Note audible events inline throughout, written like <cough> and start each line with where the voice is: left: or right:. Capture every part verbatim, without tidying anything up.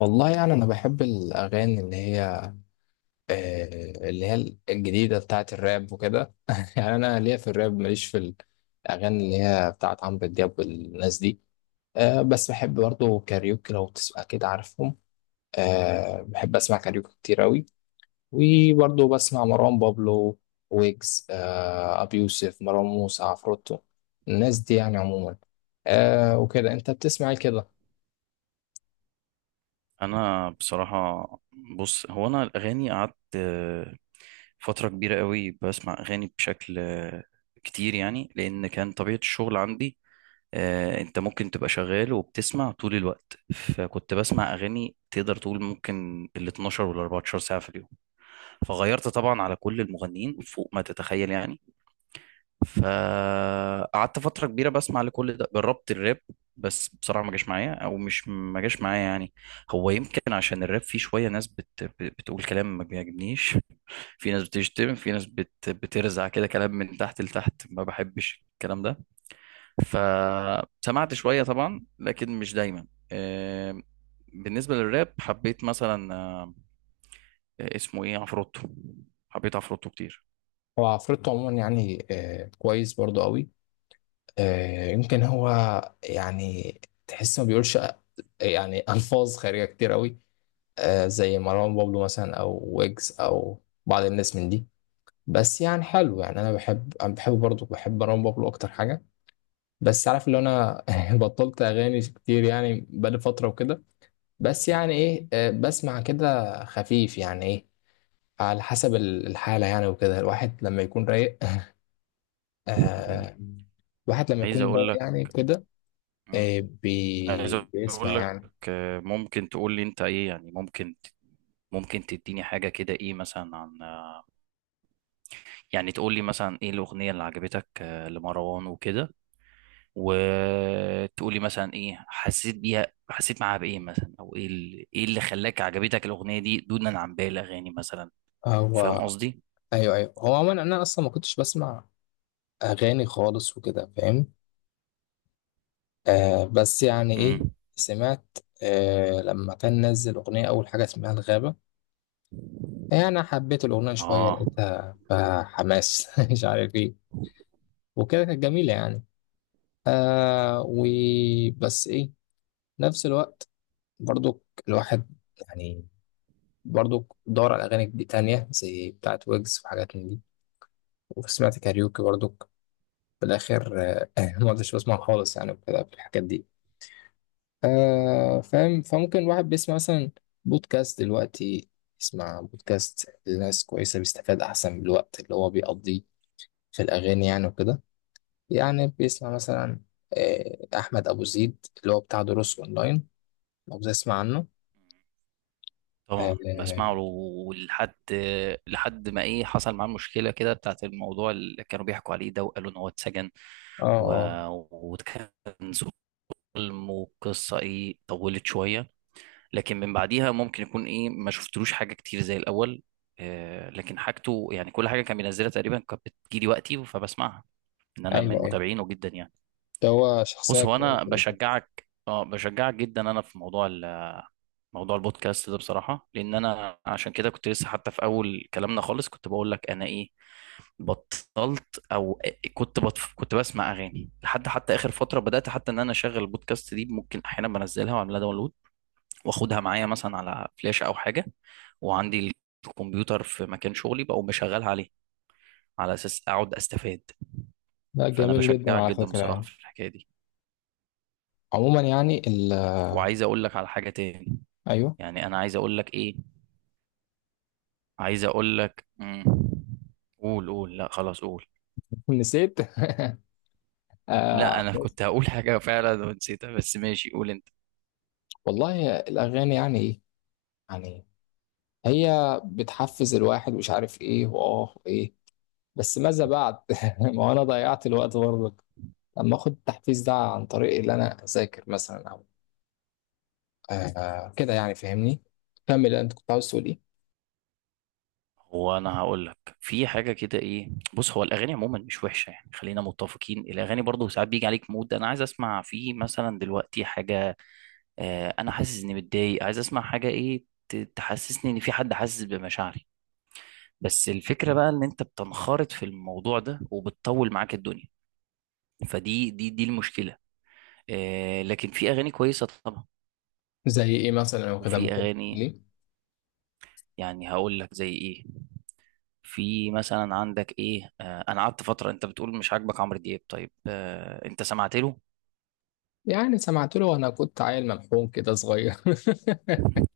left: والله يعني انا بحب الاغاني اللي هي آه، اللي هي الجديده بتاعت الراب وكده <laughs> يعني انا ليا في الراب ماليش في الاغاني اللي هي بتاعت عمرو دياب والناس دي. آه، بس بحب برضه كاريوكي لو تسمع كده عارفهم. آه، بحب اسمع كاريوكي كتير اوي، وبرضه بسمع مروان بابلو ويجز آه، ابي يوسف مروان موسى عفروتو، الناس دي يعني عموما. آه، وكده انت بتسمع إيه كده؟
right: انا بصراحه. بص هو انا الاغاني قعدت آه، فتره كبيره قوي بسمع اغاني بشكل آه، كتير يعني، لان كان طبيعه الشغل عندي. آه، انت ممكن تبقى شغال وبتسمع طول الوقت، فكنت بسمع اغاني تقدر تقول ممكن ال اتناشر وال اربعتاشر ساعه في اليوم. فغيرت طبعا على كل المغنيين فوق ما تتخيل يعني. فقعدت فترة كبيرة بسمع لكل ده. جربت الراب، بس بصراحة ما جاش معايا، او مش ما جاش معايا يعني. هو يمكن عشان الراب فيه شوية ناس بت... بتقول كلام ما بيعجبنيش. في ناس بتشتم، في ناس بت... بترزع كده كلام من تحت لتحت، ما بحبش الكلام ده. فسمعت شوية طبعا لكن مش دايما. آه، بالنسبة للراب حبيت مثلا آه، اسمه ايه، عفروتو. حبيت عفروتو كتير.
left: هو عفروتو عموما يعني آه، كويس برضه قوي. آه، يمكن هو يعني تحس ما بيقولش يعني <laughs> ألفاظ خارجة كتير قوي، آه، زي مروان بابلو مثلا أو ويجز أو بعض الناس من دي. بس يعني حلو يعني أنا بحب أنا بحب برضه بحب مروان بابلو أكتر حاجة. بس عارف اللي أنا <laughs> بطلت أغاني كتير يعني بقالي فترة وكده. بس يعني إيه، آه، بسمع كده خفيف يعني إيه على حسب الحالة يعني، وكده الواحد لما يكون رايق. آه، الواحد لما
right: عايز
left: يكون رايق
right: اقول
left: يعني كده
right: لك
left: إيه
right: عايز
left: بي... بيسمع
right: اقول لك
left: يعني.
right: آه، ممكن تقول لي انت ايه يعني؟ ممكن ممكن تديني حاجه كده، ايه مثلا عن آه، يعني تقول لي مثلا ايه الاغنيه اللي عجبتك آه، لمروان وكده، وتقول لي مثلا ايه حسيت بيها، حسيت معاها بايه مثلا، او ايه اللي ايه اللي خلاك عجبتك الاغنيه دي دونا عن باقي الاغاني مثلا. فاهم
left: هو
right: قصدي؟
left: ايوه ايوه، هو عموما انا اصلا ما كنتش بسمع اغاني خالص وكده، فاهم؟ آه بس يعني ايه،
right: امم
left: سمعت آه لما كان نزل اغنيه اول حاجه اسمها الغابه، يعني حبيت الاغنيه شويه،
right: اه.
left: لقيتها فحماس <laughs> مش عارف ايه، وكده كانت جميله يعني. آه
right: إمم.
left: وبس ايه، نفس الوقت برضو الواحد يعني برضو دور على اغاني دي تانية زي بتاعت ويجز وحاجات من دي، وسمعت كاريوكي برضو. في الاخر آه، <laughs> ما عدتش بسمع خالص يعني، وكده في الحاجات دي. آه فاهم؟ فممكن الواحد بيسمع مثلا بودكاست دلوقتي، يسمع بودكاست لناس كويسة، بيستفاد أحسن من الوقت اللي هو بيقضيه في الأغاني يعني وكده. يعني بيسمع مثلا آه أحمد أبو زيد، اللي هو بتاع دروس أونلاين، لو بتسمع عنه. آه
right: طبعا بسمعه،
left: آه.
right: ولحد لحد ما ايه حصل معاه مشكله كده بتاعت الموضوع اللي كانوا بيحكوا عليه ده، وقالوا ان هو اتسجن.
left: آه
right: و...
left: آه.
right: وكان ظلم، وقصه ايه طولت شويه، لكن من بعديها ممكن يكون ايه ما شفتلوش حاجه كتير زي الاول. آه، لكن حاجته يعني كل حاجه كان بينزلها تقريبا كانت بتجيلي وقتي فبسمعها، ان انا من
left: أيوه أيوه،
right: متابعينه جدا يعني.
left: ده هو شخصية
right: بص، هو
left: كويسة
right: انا
left: جدا.
right: بشجعك، اه بشجعك جدا انا، في موضوع ال- موضوع البودكاست ده بصراحه. لان انا عشان كده كنت لسه حتى في اول كلامنا خالص كنت بقول لك انا ايه، بطلت او كنت بطف، كنت بسمع اغاني لحد حتى اخر فتره. بدات حتى ان انا اشغل البودكاست دي، ممكن احيانا بنزلها واعملها داونلود، واخدها معايا مثلا على فلاشه او حاجه، وعندي الكمبيوتر في مكان شغلي بقوم بشغلها عليه على اساس اقعد استفاد.
left: لا
right: فانا
left: جميل جدا
right: بشجعك
left: على
right: جدا
left: فكرة
right: بصراحه
left: يعني.
right: في الحكايه دي.
left: عموما يعني ال آه،
right: وعايز اقول لك على حاجه تاني.
left: أيوه.
right: يعني انا عايز اقول لك ايه، عايز اقول لك مم. قول قول، لا خلاص قول.
left: <laughs> نسيت. <laughs> آه.
right: لا انا كنت هقول حاجه فعلا ونسيتها، بس ماشي قول انت.
left: والله الأغاني يعني إيه؟ يعني هي بتحفز الواحد، مش عارف إيه وآه وإيه، بس ماذا بعد؟ <laughs> ما هو أنا ضيعت الوقت برضك لما آخد التحفيز ده عن طريق اللي أنا أذاكر مثلا أو آه كده، يعني فاهمني؟ كمل أنت، كنت عاوز تقول إيه؟
right: هو انا هقول لك في حاجه كده ايه. بص هو الاغاني عموما مش وحشه يعني، خلينا متفقين. الاغاني برضو ساعات بيجي عليك مود انا عايز اسمع فيه مثلا دلوقتي حاجه، آه انا حاسس اني متضايق عايز اسمع حاجه ايه ت- تحسسني ان في حد حاسس بمشاعري. بس الفكره بقى ان انت بتنخرط في الموضوع ده وبتطول معاك الدنيا، فدي دي دي المشكله. آه لكن في اغاني كويسه طبعا،
left: زي إيه مثلا أو كده،
right: وفي
left: ممكن
right: اغاني،
left: ليه؟
right: يعني هقول لك زي ايه. في مثلا عندك ايه، آه انا قعدت فتره، انت بتقول مش عاجبك عمرو دياب، طيب آه انت سمعت له.
left: يعني سمعت له وأنا كنت عيل ممحون كده صغير <laughs>
right: <laughs>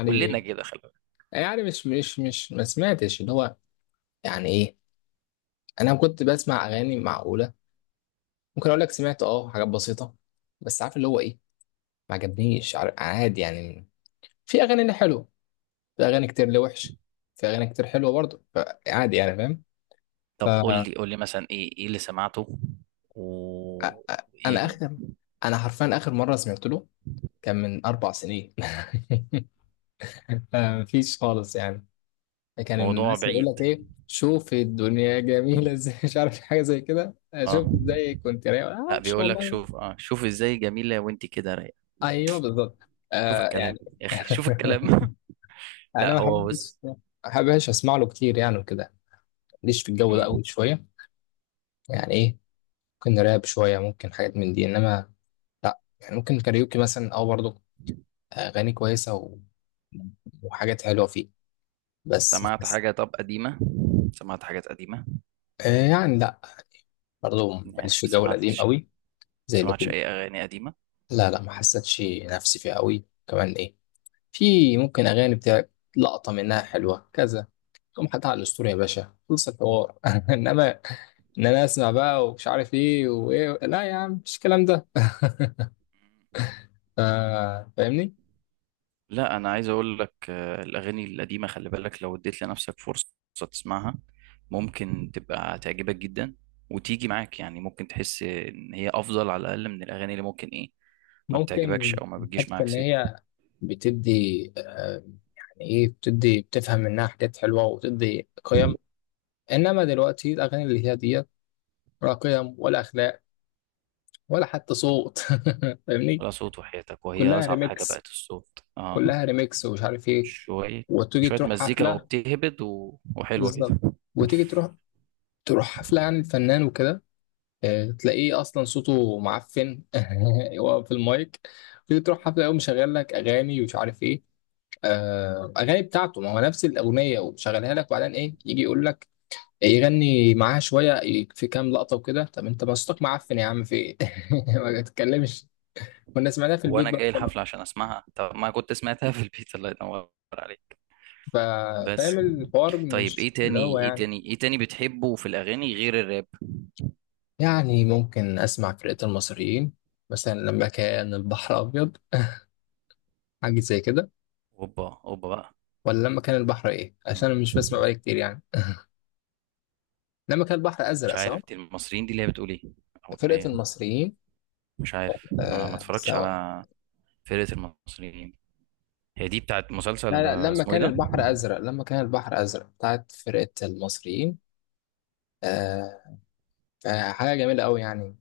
right: كلنا كده خلي بالك.
left: يعني مش مش مش ما سمعتش اللي هو يعني إيه؟ أنا كنت بسمع أغاني معقولة. ممكن اقول لك سمعت اه حاجات بسيطه، بس عارف اللي هو ايه، ما عجبنيش. عار- عادي يعني، في اغاني اللي حلوه، في اغاني كتير اللي وحش، في اغاني كتير حلوه برضه، عادي يعني، فاهم؟ ف
right: طب قول لي قول لي مثلا ايه، ايه اللي سمعته
left: أ-
right: و
left: أ- انا
right: إيه؟
left: اخر انا حرفيا اخر مره سمعت له كان من اربع سنين. <laughs> مفيش خالص يعني. كان
right: الموضوع
left: الناس يقول
right: بعيد
left: لك ايه، شوف الدنيا جميله ازاي، <laughs> مش عارف حاجه زي كده. آه،
right: اه.
left: شوف ازاي كنت رايق، آه،
right: لا
left: ما شاء
right: بيقول لك
left: الله يعني.
right: شوف اه، شوف ازاي جميله وانت كده رايقه.
left: ايوه بالظبط.
right: شوف
left: آه
right: الكلام
left: يعني.
right: يا اخي، شوف الكلام.
left: <laughs>
right: <laughs>
left: انا
right: لا
left: ما
right: هو
left: بحبش
right: بص.
left: ما بحبش اسمع له كتير يعني وكده، ماليش في الجو ده
right: مم.
left: قوي شويه. يعني ايه، ممكن راب شويه، ممكن حاجات من دي، انما لا يعني. ممكن كاريوكي مثلا، او برضه اغاني كويسه و... وحاجات حلوه فيه، بس ما
right: سمعت
left: حس...
right: حاجه طب قديمه؟ سمعت حاجات قديمه؟
left: آه يعني لا، برضه
right: يعني
left: ماليش
right: ما
left: في الجو القديم
right: سمعتش،
left: قوي
right: ما
left: زي
right: سمعتش
left: لكم.
right: اي اغاني قديمه؟
left: لا لا، ما حسيتش نفسي فيه قوي كمان ايه. في ممكن اغاني بتاع لقطه منها حلوه كذا، تقوم حاططها على الاسطوري يا باشا، خلص الحوار. <laughs> انما ان انا اسمع بقى ومش عارف ايه وايه، لا يا عم مش الكلام ده، فا- فاهمني؟
right: لا انا عايز اقول لك، آه، الاغاني القديمه خلي بالك، لو اديت لنفسك فرصه تسمعها ممكن تبقى تعجبك جدا، وتيجي معاك يعني، ممكن تحس ان هي افضل على الاقل من الاغاني اللي ممكن ايه ما بتعجبكش
left: ممكن
right: او ما بتجيش
left: حتة
right: معاك
left: ان
right: سكه.
left: هي بتدي آه، يعني ايه، بتدي بتفهم منها حاجات حلوه وبتدي قيم، انما دلوقتي الاغاني اللي هي ديت ولا قيم، ولا اخلاق، ولا حتى صوت. <laughs> فاهمني؟
right: ولا صوت وحياتك، وهي
left: كلها
right: اصعب حاجه
left: ريميكس،
right: بقت الصوت اه.
left: كلها ريميكس ومش عارف ايه.
right: شويه،
left: وتيجي
right: شويه
left: تروح
right: مزيكا
left: حفله،
right: وبتهبد، و... وحلوه كده.
left: بالظبط، وتيجي تروح تروح حفله عن الفنان وكده، آه، تلاقيه اصلا صوته معفن <laughs> هو في المايك. تيجي تروح حفله، يقوم مشغل لك اغاني ومش عارف ايه، آه، اغاني بتاعته، ما هو نفس الاغنيه ومشغلها لك، وبعدين ايه يجي يقول لك يغني معاها شويه في كام لقطه وكده. طب انت ما صوتك معفن يا عم، في ايه؟ <laughs> ما تتكلمش، كنا سمعناها في
right: هو
left: البيت
right: انا
left: بقى
right: جاي
left: خلاص.
right: الحفله عشان اسمعها؟ طب ما كنت سمعتها في البيت، الله ينور عليك.
left: ف- فاهم
right: بس.
left: الحوار،
right: طيب
left: مش
right: ايه
left: اللي هو
right: تاني، ايه
left: يعني.
right: تاني، ايه تاني بتحبه في الاغاني غير الراب؟
left: يعني ممكن اسمع فرقه المصريين مثلا، لما كان البحر ابيض <laughs> حاجه زي كده،
right: اوبا اوبا بقى.
left: ولا لما كان البحر ايه، عشان أنا
right: مم.
left: مش بسمع بقالي كتير يعني. <laughs> لما كان البحر ازرق،
right: مش
left: صح؟
right: عارف، دي المصريين دي اللي هي بتقول ايه؟ او اللي
left: فرقة
right: هي
left: المصريين.
right: مش عارف، ما, ما
left: آه
right: اتفرجتش
left: سوا.
right: على فرقة المصريين. هي دي بتاعت
left: لا
right: مسلسل
left: لا،
right: آه،
left: لما
right: اسمه ايه
left: كان
right: ده؟
left: البحر ازرق، لما كان البحر ازرق بتاعت فرقة المصريين. آه. آه، حاجة جميلة قوي يعني،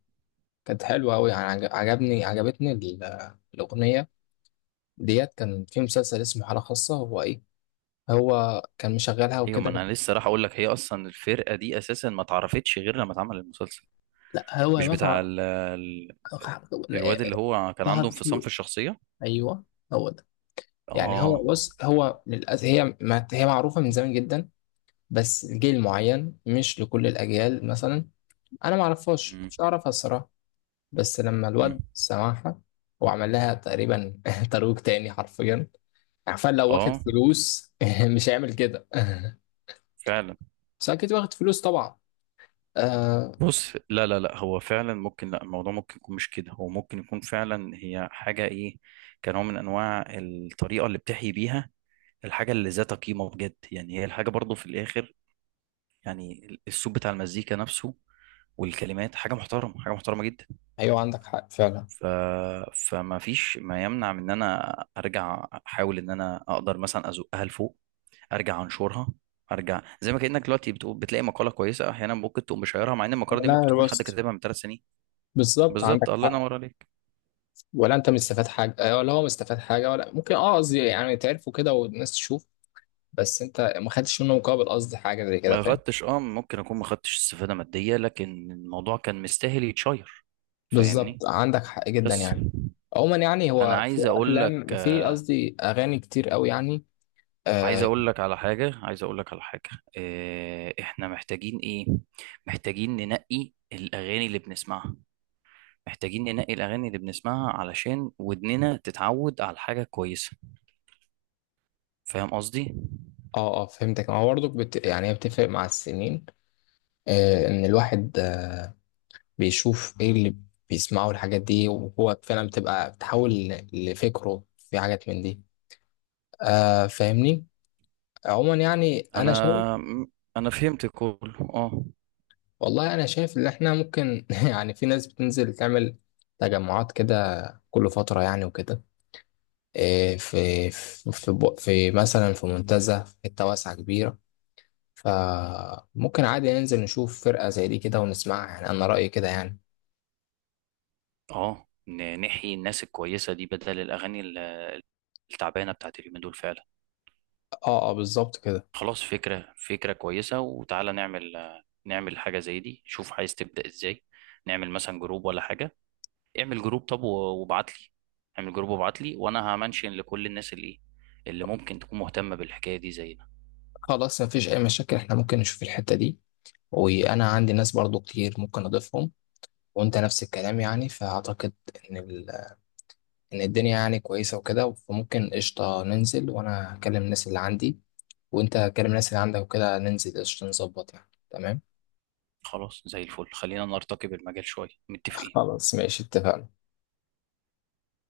left: كانت حلوة قوي يعني، عجب- عجبني عجبتني ال- الأغنية ديت. كان في مسلسل اسمه حالة خاصة، هو ايه، هو كان مشغلها
right: ايوه، ما
left: وكده، لا.
right: انا لسه راح اقول لك، هي اصلا الفرقة دي اساسا ما اتعرفتش غير لما اتعمل المسلسل.
left: لا، هو
right: مش بتاع
left: متعة.
right: ال... ال... الواد اللي هو كان
left: طه
right: عنده انفصام في
left: دسوقي.
right: الشخصية؟
left: ايوه، هو ده. يعني هو
right: اه.
left: بص، هو للأسف هي ما هي معروفة من زمان جدا، بس جيل معين، مش لكل الأجيال مثلا. أنا ما أعرفهاش،
right: مم.
left: مش أعرفها الصراحة. بس لما
right: مم.
left: الواد سمعها وعمل لها تقريبا <laughs> ترويج تاني حرفيا. عارفين لو واخد
right: اه
left: فلوس <laughs> مش هيعمل كده. <laughs>
right: فعلا.
left: بس أكيد واخد فلوس طبعا. آه.
right: بص، لا لا لا، هو فعلا ممكن، لا الموضوع ممكن يكون مش كده. هو ممكن يكون فعلا هي حاجة ايه، كنوع من انواع الطريقة اللي بتحيي بيها الحاجة اللي ذات قيمة بجد. يعني هي الحاجة برضو في الاخر، يعني الصوت بتاع المزيكا نفسه، والكلمات حاجة محترمة، حاجة محترمة جدا.
left: أيوه عندك حق فعلا.
right: ف... فما فيش ما يمنع من ان انا ارجع احاول ان انا اقدر مثلا ازقها لفوق، ارجع انشرها، ارجع زي ما كانك دلوقتي بتقول بتلاقي مقاله كويسه احيانا ممكن تقوم مشيرها، مع ان المقاله دي ممكن
left: لا
right: تكون حد
left: روست،
right: كاتبها من ثلاث سنين.
left: بالظبط
right: بالظبط،
left: عندك
right: الله
left: حق.
right: ينور عليك.
left: ولا أنت مستفاد حاجة، آه، ولا هو مستفاد حاجة، ولا ممكن أه قصدي يعني تعرفوا كده، والناس تشوف. بس انت ما خدتش منه مقابل، قصدي حاجه زي كده،
right: ما
left: فاهم؟
right: خدتش اه، ممكن اكون ما خدتش استفاده ماديه، لكن الموضوع كان مستاهل يتشير. فاهمني؟
left: بالظبط عندك حق جدا
right: بس
left: يعني. عموما يعني
right: انا
left: هو في
right: عايز اقول لك،
left: افلام، في قصدي اغاني كتير قوي يعني.
right: عايز
left: اه.
right: اقول لك على حاجه عايز اقول لك على حاجه آه، احنا محتاجين ايه، محتاجين ننقي الاغاني اللي بنسمعها. محتاجين ننقي الاغاني اللي بنسمعها علشان ودننا تتعود على حاجه كويسه. فاهم قصدي؟
left: اه. آه، فهمتك. ما هو برضك بت... يعني هي بتفرق مع السنين. آه ان الواحد آه، بيشوف ايه اللي بيسمعه، الحاجات دي وهو فعلا بتبقى بتحول ل- لفكره في حاجات من دي. آه فاهمني؟ عموما يعني انا شايف.
right: انا انا فهمت كله اه.
left: والله انا شايف ان احنا ممكن <laughs> يعني في ناس بتنزل تعمل تجمعات كده كل فترة يعني وكده. إيه، في في في بو- في مثلا في منتزه، في حته واسعه كبيره، فممكن عادي ننزل نشوف فرقه زي دي كده ونسمعها، يعني انا رايي كده يعني.
right: اه، ن- نحيي الناس الكويسه دي بدل الاغاني التعبانه بتاعت اليومين دول فعلا.
left: اه اه، بالظبط كده.
right: خلاص، فكره فكره كويسه، وتعالى نعمل نعمل حاجه زي دي. شوف عايز تبدا ازاي، نعمل مثلا جروب ولا حاجه؟ اعمل جروب، طب و- وابعت لي، اعمل جروب وابعت لي وانا همنشن لكل الناس اللي اللي ممكن تكون مهتمه بالحكايه دي زينا.
left: خلاص، مفيش اي مشاكل. احنا ممكن نشوف الحته دي، وانا عندي ناس برضو كتير ممكن اضيفهم، وانت نفس الكلام يعني، فاعتقد ان ال... ان الدنيا يعني كويسه وكده. فممكن قشطه ننزل، وانا اكلم الناس اللي عندي، وانت كلم الناس اللي عندك، وكده ننزل قشطه، نظبط يعني، تمام.
right: خلاص، زي الفل، خلينا نرتقي بالمجال شويه. متفقين؟
left: خلاص ماشي، اتفقنا.